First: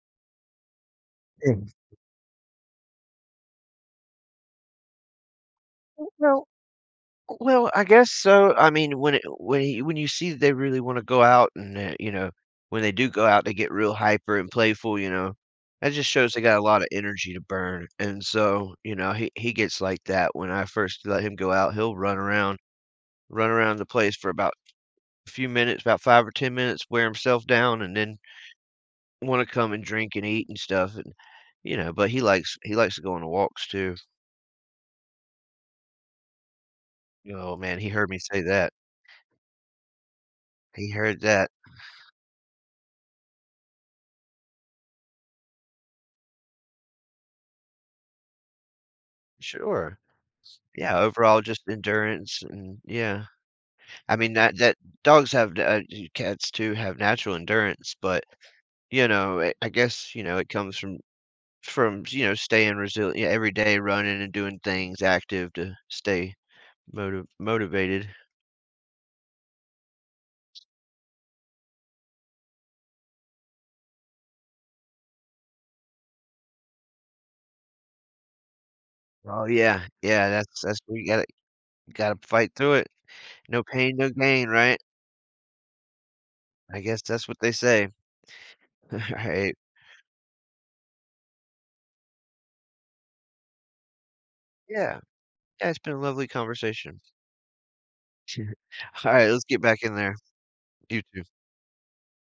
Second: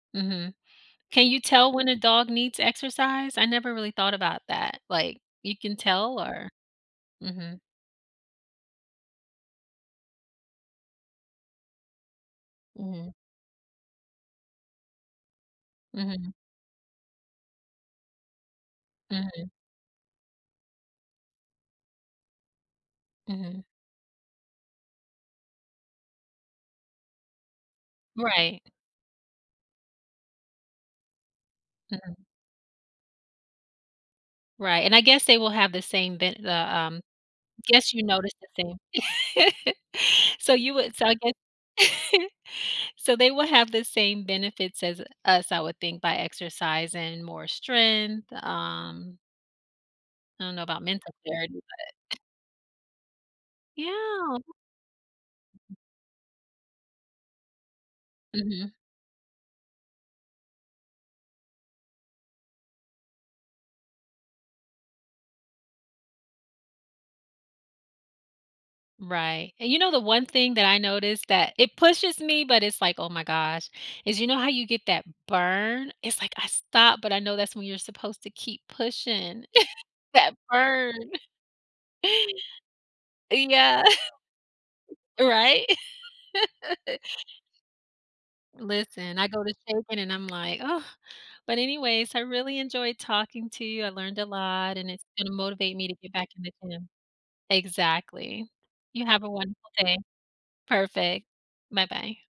Mhm. Can you tell [unintelligible] when a dog needs exercise? I never really thought about that. Like, you can I tell don't or uh, Mhm. well, I guess so. I mean, when it when he when you see that they really wanna go out and, uh, you know, when they do Mhm. go out, they get real hyper and playful, you know. That just Mhm. shows they got a lotta energy to burn. And so, you know, he Mhm. he gets like that. When I first let him go out, he'll run around, run Mhm. around the place for about few minutes, about 5 or 10 minutes, wear himself down, and then Right. wanna come and drink and eat and stuff. And, you know, but Mhm. he likes he likes to go on walks too. Right, and I guess they will have the same ve the, um Y oh man, he guess you heard me noticed say that. the same. So you He would so I heard gue that. so they will have the same benefits as us, I would think, by exercising, more strength, um Sure. I don't know about Yeah, mental overall, clarity, just but endurance and yeah. I mean, Yeah. that that dogs have d uh, do cats too have natural endurance, but, Mhm. you know, eh, I guess, you know, it comes from from, you know, staying resilie yeah every day, running and doing things, active to stay moti motivated. Right. And you know, the one thing that I noticed that it pushes me, but it's like, "Oh my gosh," is, you know how you get that burn? It's like, I stop but I know that's when you're supposed to keep Oh, pushing. yeah. Yeah, That that's that's burn. what you gotta you gotta fight through it. No Yeah. pain, no gain, right? Right. I guess that's what they say. Listen, I go to Right. shaping and I'm like, "Oh," but anyways, I really enjoyed talking to you. I learned a lot and Yeah, it's gonna yeah, motivate it's me been to a get lovely back in the gym. conversation. Exactly. You have Alright, a let's get wonderful back in day. there. You too. Perfect. Bye-bye.